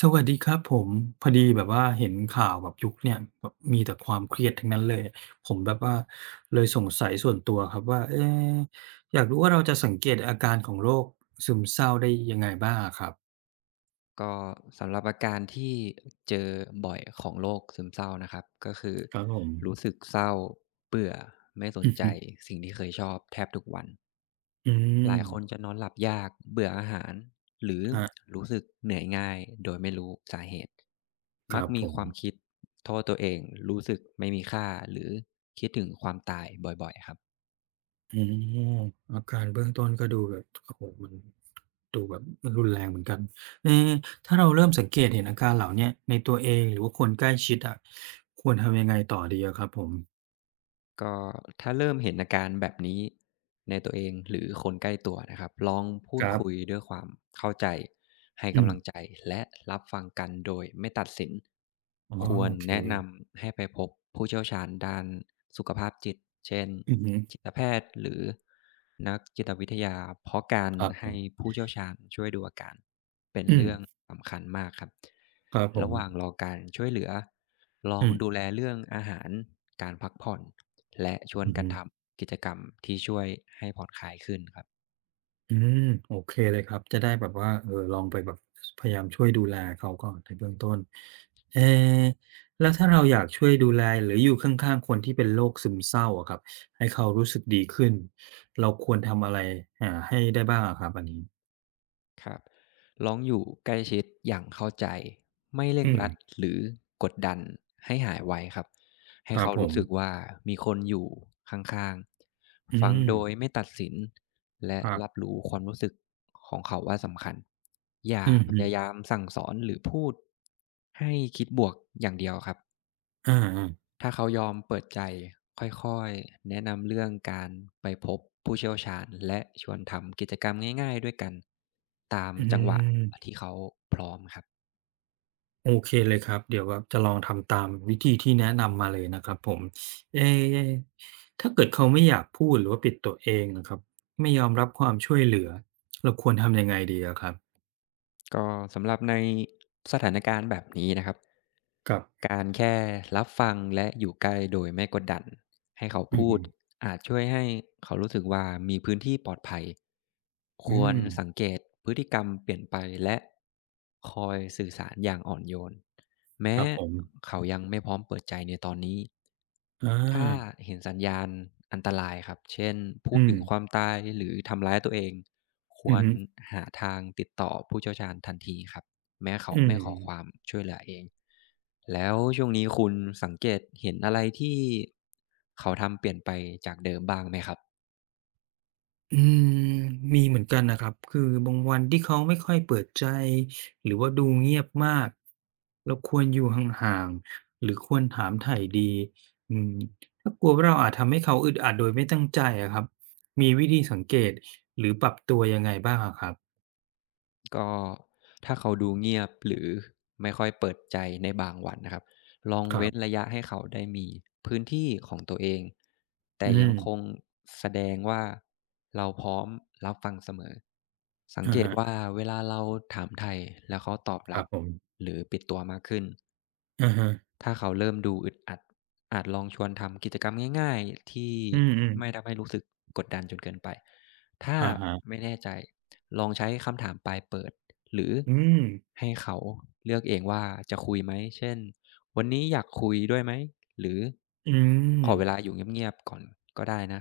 สวัสดีครับผมพอดีแบบว่าเห็นข่าวแบบยุคเนี่ยแบบมีแต่ความเครียดทั้งนั้นเลยผมแบบว่าเลยสงสัยส่วนตัวครับว่าเอ๊ะอยากรู้ว่าเราจะสังเกตอาการของโรคซึมเศร้าได้ยังไงบ้างอะครับก็สำหรับอาการที่เจอบ่อยของโรคซึมเศร้านะครับก็คือครับผมรู้สึกเศร้าเบื่อไม่สนอืใจมสิ่งที่เคยชอบแทบทุกวันอืหมลายคนจะนอนหลับยากเบื่ออาหารหรือฮะรู้สึกเหนื่อยง่ายโดยไม่รู้สาเหตุคมักรับมีผคมวามคิดโทษตัวเองรู้สึกไม่มีค่าหรือคิดถึงความตายบ่อยๆครับ อืมอาการเบื้องต้นก็ดูแบบโอ้โหมันดูแบบมันรุนแรงเหมือนกันเอ๊ถ้าเราเริ่มสังเกตเห็นอาการเหล่าเนี้ยในตัวเองหรือว่าคนใกล้ชิดอ่ะควรทำยังไงต่อดีอะครับผมก็ถ้าเริ่มเห็นอาการแบบนี้ในตัวเองหรือคนใกล้ตัวนะครับลองพูคดรับ คุยด้วยความเข้าใจให้อืมกำลังใจและรับฟังกันโดยไม่ตัดสินอ๋อควรโอเคแนะนำให้ไปพบผู้เชี่ยวชาญด้านสุขภาพจิตเช่นอือฮึจิตแพทย์หรือนักจิตวิทยาเพราะการครับผให้มผู้เชี่ยวชาญช่วยดูอาการเป็นอืมเรื่องสำคัญมากครับครับผระมหว่างรอการช่วยเหลือ ลออืงมดูแลเรื่องอาหาร การพักผ่อนและชวนอือกันฮึทำกิจกรรมที่ช่วยให้ผ่อนคลายขึ้นครับอืมโอเคเลยครับจะได้แบบว่าลองไปแบบสพยายามช่วยดูแลเขาก่อนในเบื้องต้นเอ๊แล้วถ้าเราอยากช่วยดูแลหรืออยู่ข้างๆคนที่เป็นโรคซึมเศร้าอะครับให้เขารู้สึกดีขึ้นเราควรทำอะไรให้ได้บ้างอะครับอันนี้ครับลองอยู่ใกล้ชิดอย่างเข้าใจไม่เร่งอืมรัดหรือกดดันให้หายไวครับให้ครับเขาผรู้มสึกว่ามีคนอยู่ข้างๆ อืฟังมโดยไม่ตัดสินและครัรับบรู้ความรู้สึกของเขาว่าสำคัญ อย่าอือพฮึยายามสั่งสอนหรือพูดให้คิดบวกอย่างเดียวครับ อาๆถ้าเขายอมเปิดใจค่อยๆแนะนำเรื่องการไปพบผู้เชี่ยวชาญและชวนทำกิจกรรมง่ายๆด้วยกันตามอืจังหวะม ที่เขาพร้อมครับ โอเคเลยครับเดี๋ยวแบบจะลองทำตามวิธีที่แนะนำมาเลยนะครับผมเอ๊ะถ้าเกิดเขาไม่อยากพูดหรือว่าปิดตัวเองนะครับไม่ยอมรับความช่วยเหลือเราควรทำยังไงดีอะครับก็สำหรับในสถานการณ์แบบนี้นะครับกับการแค่รับฟังและอยู่ใกล้โดยไม่กดดันให้เขาอืพูดมอาจช่วยให้เขารู้สึกว่ามีพื้นที่ปลอดภัยคอืวรมสังเกตพฤติกรรมเปลี่ยนไปและคอยสื่อสารอย่างอ่อนโยนคแม้รับผมเขายังไม่พร้อมเปิดใจในตอนนี้ อาถ้าเห็นสัญญาณอันตรายครับ เช่นพูดอืมถึงความตายหรือทำร้ายตัวเองคอืวรมหาทางติดต่อผู้เชี่ยวชาญทันทีครับแม้เขาอืไม่ขอความม ช่วยเหลือเองแล้วช่วงนี้คุณสังเกตเห็นอะไรที่เขาทำเปลี่ยนไปจากเดิมบ้างไหมครับ อืมมีเหมือนกันนะครับคือบางวันที่เขาไม่ค่อยเปิดใจหรือว่าดูเงียบมากเราควรอยู่ห่างๆหรือควรถามไถ่ดีอืมถ้ากลัวว่าเราอาจทำให้เขาอึดอัดโดยไม่ตั้งใจอะครับมีวิธีสังเกตหรือปรับตัวยังไงบ้างอะครับก็ถ้าเขาดูเงียบหรือไม่ค่อยเปิดใจในบางวันนะครับลองครัเว้นบระยะให้เขาได้มีพื้นที่ของตัวเองแต่อืยังคงมแสดงว่าเราพร้อมรับฟังเสมอสังอะเกตว่าฮะเวลาเราถามไทยแล้วเขาตอบครัรับบผมหรือปิดตัวมากขึ้น อะฮะถ้าเขาเริ่มดูอึดอัดอาจลองชวนทำกิจกรรมง่ายๆที่อืไม่มทำให้รู้สึกกดดันจนเกินไปถ้าอะฮะไม่แน่ใจลองใช้คำถามปลายเปิดหรืออืมให้เขาเลือกเองว่าจะคุยไหมเช่นวันนี้อยากคุยด้วยไหมหรืออืขม อเวลาอยู่เงียบๆก่อนก็ได้นะ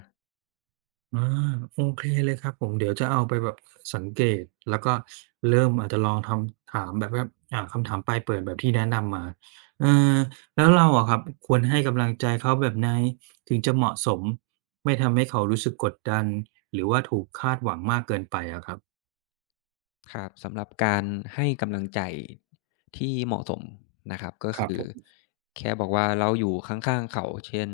อาโอเคเลยครับผมเดี๋ยวจะเอาไปแบบสังเกตแล้วก็เริ่มอาจจะลองทำถามแบบว่าคำถามปลายเปิดแบบที่แนะนำมาเออแล้วเราอะครับควรให้กำลังใจเขาแบบไหนถึงจะเหมาะสมไม่ทำให้เขารู้สึกกดดันหรือว่าถูกคาดหวังมากเกินไปอะครับครับสำหรับการให้กำลังใจที่เหมาะสมนะครับก็ครับคือผมแค่บอกว่าเราอยู่ข้างๆเขาเช่น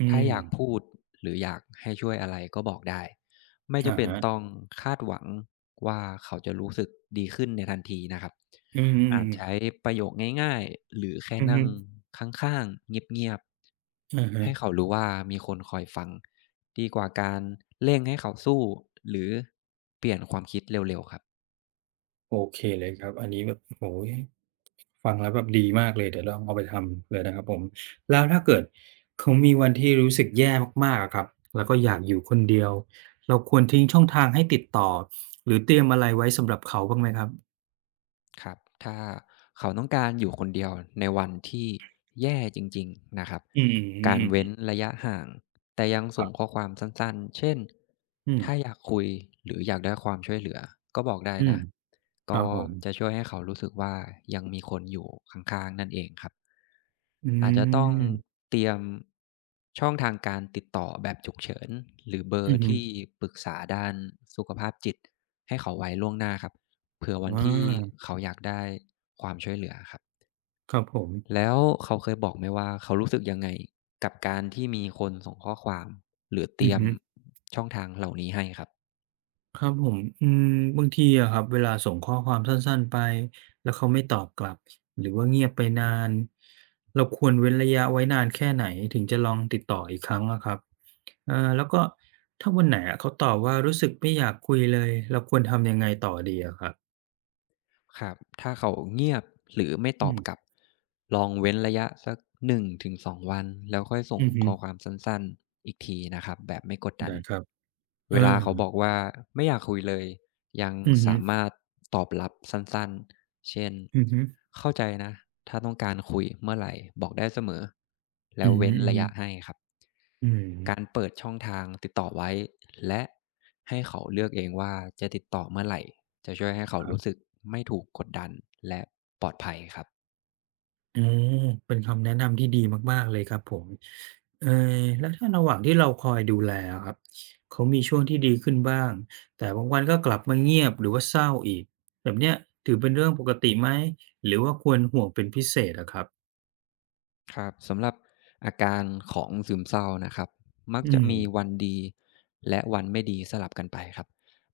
อืถ้ามอยากพูดหรืออยากให้ช่วยอะไรก็บอกได้ไม่จะอะเป็นฮะต้องคาดหวังว่าเขาจะรู้สึกดีขึ้นในทันทีนะครับอืมอาจใช้ๆประโยคง่ายๆหรือแค่อือนั่ฮึงข้างๆเงียบอะๆฮะ ให้เขารู้ว่ามีคนคอยฟังดีกว่าการเร่งให้เขาสู้หรือเปลี่ยนความคิดเร็วๆครับ โอเคเลยครับอันนี้แบบโอ้โฮฟังแล้วแบบดีมากเลยเดี๋ยวลองเอาไปทำเลยนะครับผมแล้วถ้าเกิดเขามีวันที่รู้สึกแย่มากๆอะครับแล้วก็อยากอยู่คนเดียวเราควรทิ้งช่องทางให้ติดต่อหรือเตรียมอะไรไว้สำหรับเขาบ้างไหมครับครับถ้าเขาต้องการอยู่คนเดียวในวันที่แย่จริงๆนะครับอืการเว้นมระยะห่างแต่ยังคส่รังข้อบความสั้นๆเช่นอืมถ้าอยากคุยหรืออยากได้ความช่วยเหลือก็บอกได้อืมนะครัก็บผมจะช่วยให้เขารู้สึกว่ายังมีคนอยู่ข้างๆนั่นเองครับอือาจจะต้องมเตรียมช่องทางการติดต่อแบบฉุกเฉินหรือเบออืร์อฮึที่ปรึกษาด้านสุขภาพจิตให้เขาไว้ล่วงหน้าครับ เผื่อวันอที่าเขาอยากได้ความช่วยเหลือครับครับผมแล้วเขาเคยบอกไหมว่าเขารู้สึกยังไงกับการที่มีคนส่งข้อความหรือเตอืรีอยมฮึ ช่องทางเหล่านี้ให้ครับ ครับผมอืมบางทีอะครับเวลาส่งข้อความสั้นๆไปแล้วเขาไม่ตอบกลับหรือว่าเงียบไปนานเราควรเว้นระยะไว้นานแค่ไหนถึงจะลองติดต่ออีกครั้งอะครับเออแล้วก็ถ้าวันไหนอะเขาตอบว่ารู้สึกไม่อยากคุยเลยเราควรทำยังไงต่อดีอะครับครับถ้าเขาเงียบหรือไม่ตอือบกลับมลองเว้นระยะสัก1-2วันแล้วค่อยส่งอือฮึข้อความสั้นๆอีกทีนะครับแบบไม่กดดันได้ครับเอเวอลาเขาบอกว่าไม่อยากคุยเลยยังอือฮึสามารถตอบรับสั้นๆเช่นอือฮึเข้าใจนะถ้าต้องการคุยเมื่อไหร่บอกได้เสมอแล้วอือฮึเว้นอือระฮึยะให้ครับอือการเปิดช่องทางติดต่อไว้และให้เขาเลือกเองว่าจะติดต่อเมื่อไหร่ จะช่วยให้เขาครัรู้บ สึกไม่ถูกกดดันและปลอดภัยครับอืมเป็นคำแนะนำที่ดีมากๆ เลยครับผมเอ่อแล้วถ้าระหว่างที่เราคอยดูแลอะครับ เขามีช่วงที่ดีขึ้นบ้าง แต่บางวันก็กลับมาเงียบหรือว่าเศร้าอีก แบบเนี้ยถือเป็นเรื่องปกติไหมหรือว่าควรห่วงเป็นพิเศษอะครับ ครับสำหรับอาการของซึมเศร้านะครับมักอืจะมมีวันดีและวันไม่ดีสลับกันไปครับ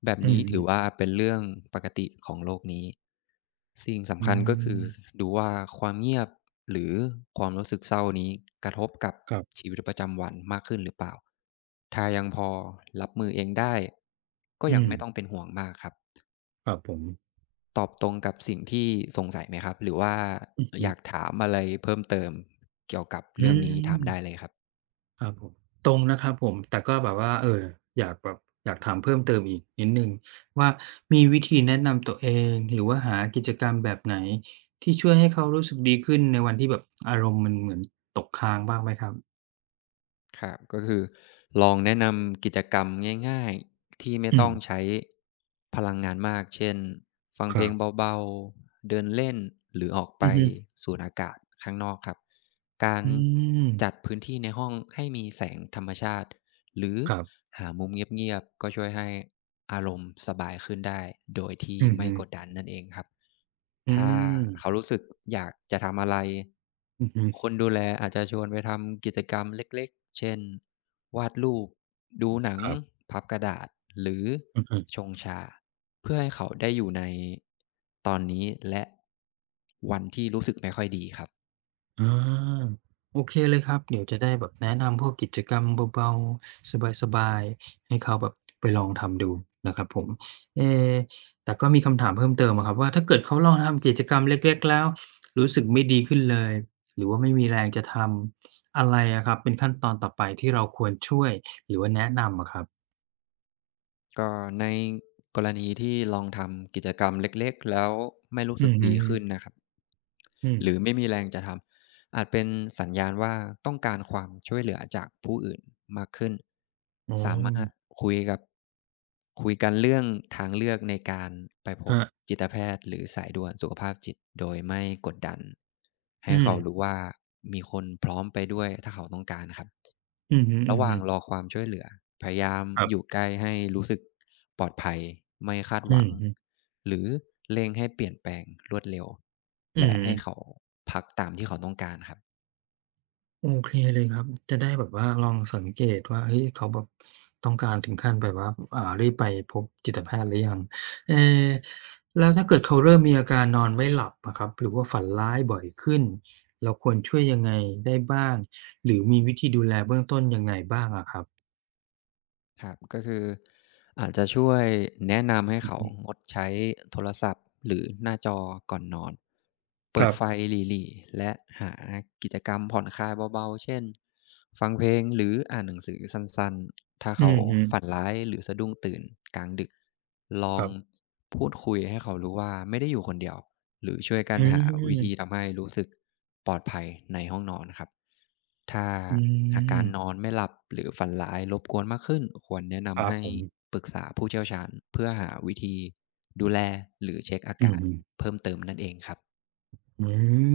แบบอืนี้ถือมว่าๆเป็นเรื่องปกติของโลกนี้สิ่งสำอืคัญก็คืมอดูว่าความเงียบหรือความรู้สึกเศร้านี้กระทบกับครับชีวิตประจำวันมากขึ้นหรือเปล่าถ้ายังพอรับมือเองได้ก็ยัอืงมไม่ต้องเป็นห่วงมากครับ ครับผมตอบตรงกับสิ่งที่สงสัยไหมครับหรือว่าอือฮึอยากถามอะไรเพิ่มเติมเกี่ยวกับอืเรื่องนี้ม ถามได้เลยครับครับผมตรงนะครับผมแต่ก็แบบว่าอยากแบบอยากถามเพิ่มเติมอีกนิดหนึ่งว่ามีวิธีแนะนำตัวเองหรือว่าหากิจกรรมแบบไหนที่ช่วยให้เขารู้สึกดีขึ้นในวันที่แบบอารมณ์มันเหมือนตกค้างบ้างไหมครับครับก็คือลองแนะนำกิจกรรมง่ายๆที่ไม่อืต้มองใช้พลังงานมากเช่นฟังคเพลรังบเบาๆเดินเล่นหรือออกไปอือฮึสูดอากาศข้างนอกครับการอืมจัดพื้นที่ในห้องให้มีแสงธรรมชาติหรือครับหามุมเงียบๆก็ช่วยให้อารมณ์สบายขึ้นได้โดยที่อือไม่ฮึกดดันนั่นเองครับ อืถ้าเขามรู้สึกอยากจะทำอะไร อือฮึคนดูแลอาจจะชวนไปทำกิจกรรมเล็กๆ เช่น วาดรูป ดูหนังครับพับกระดาษ หรืออือฮึ ชงชา เพื่อให้เขาได้อยู่ในตอนนี้และวันที่รู้สึกไม่ค่อยดีครับ อาโอเคเลยครับเดี๋ยวจะได้แบบแนะนำพวกกิจกรรมเบาๆสบายๆให้เขาแบบไปลองทำดูนะครับผมเอแต่ก็มีคำถามเพิ่มเติมอะครับว่าถ้าเกิดเขาลองทำกิจกรรมเล็กๆแล้วรู้สึกไม่ดีขึ้นเลยหรือว่าไม่มีแรงจะทำอะไรอะครับเป็นขั้นตอนต่อไปที่เราควรช่วยหรือว่าแนะนำอะครับก็ในกรณีที่ลองทำกิจกรรมเล็กๆแล้วไม่รู้อืสึกอฮึดีขึ้นนะครับอืมหรือไม่มีแรงจะทำอาจเป็นสัญญาณว่าต้องการความช่วยเหลือจากผู้อื่นมากขึ้นอ๋อสามารถคุยกับคุยกันเรื่องทางเลือกในการไปพคบรับจิตแพทย์หรือสายด่วนสุขภาพจิตโดยไม่กดดันให้อืเขามรู้ว่ามีคนพร้อมไปด้วยถ้าเขาต้องการครับ อือฮึระหว่างรๆอความช่วยเหลือพยายามครัอยู่บใกล้ให้รู้สึกปลอดภัยไม่คาดหอืวังอฮึหรือเร่งให้เปลี่ยนแปลงรวดเร็วอืและให้เขาม พักตามที่เขาต้องการครับ โอเคเลยครับ จะได้แบบว่าลองสังเกตว่าเฮ้ยเขาแบบต้องการถึงขั้นแบบว่ารีบไปพบจิตแพทย์หรือยังเอแล้วถ้าเกิดเขาเริ่มมีอาการนอนไม่หลับอะครับหรือว่าฝันร้ายบ่อยขึ้น เราควรช่วยยังไงได้บ้าง หรือมีวิธีดูแลเบื้องต้นยังไงบ้างอะครับครับก็คืออาจจะช่วยแนะนำให้อือเขาฮึงดใช้โทรศัพท์หรือหน้าจอก่อนนอนคเปิดรับไฟหรี่ๆและหากิจกรรมผ่อนคลายเบาๆเช่นฟังเพลงหรืออ่านหนังสือสั้นๆถ้าอืเขาอฮึฝันร้ายหรือสะดุ้งตื่นกลางดึกลอคงรับพูดคุยให้เขารู้ว่าไม่ได้อยู่คนเดียว หรือช่วยกัอืนหาวิธีทำมให้รู้สึกปลอดภัยในห้องนอนนะครับถ้าอือาการมนอนไม่หลับหรือฝันร้ายรบกวนมากขึ้นควรแนะครันำบให้ผมปรึกษาผู้เชี่ยวชาญเพื่อหาวิธีดูแลหรือเช็คอาอืกาอรฮึ เพิ่มเติมนั่นเองครับอื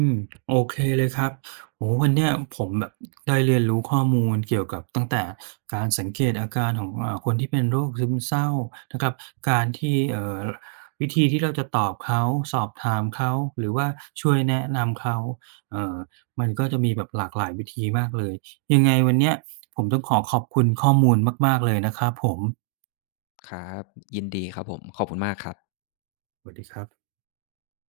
มโอเคเลยครับโอ้โฮวันเนี้ยผมแบบได้เรียนรู้ข้อมูลเกี่ยวกับตั้งแต่การสังเกตอาการของคนที่เป็นโรคซึมเศร้านะครับการที่วิธีที่เราจะตอบเขาสอบถามเขาหรือว่าช่วยแนะนำเขาเอ่อมันก็จะมีแบบหลากหลายวิธีมากเลยยังไงวันเนี้ยผมต้องขอขอบคุณข้อมูลมากๆเลยนะครับผมครับยินดีครับผมขอบคุณมากครับสวัสดีครับ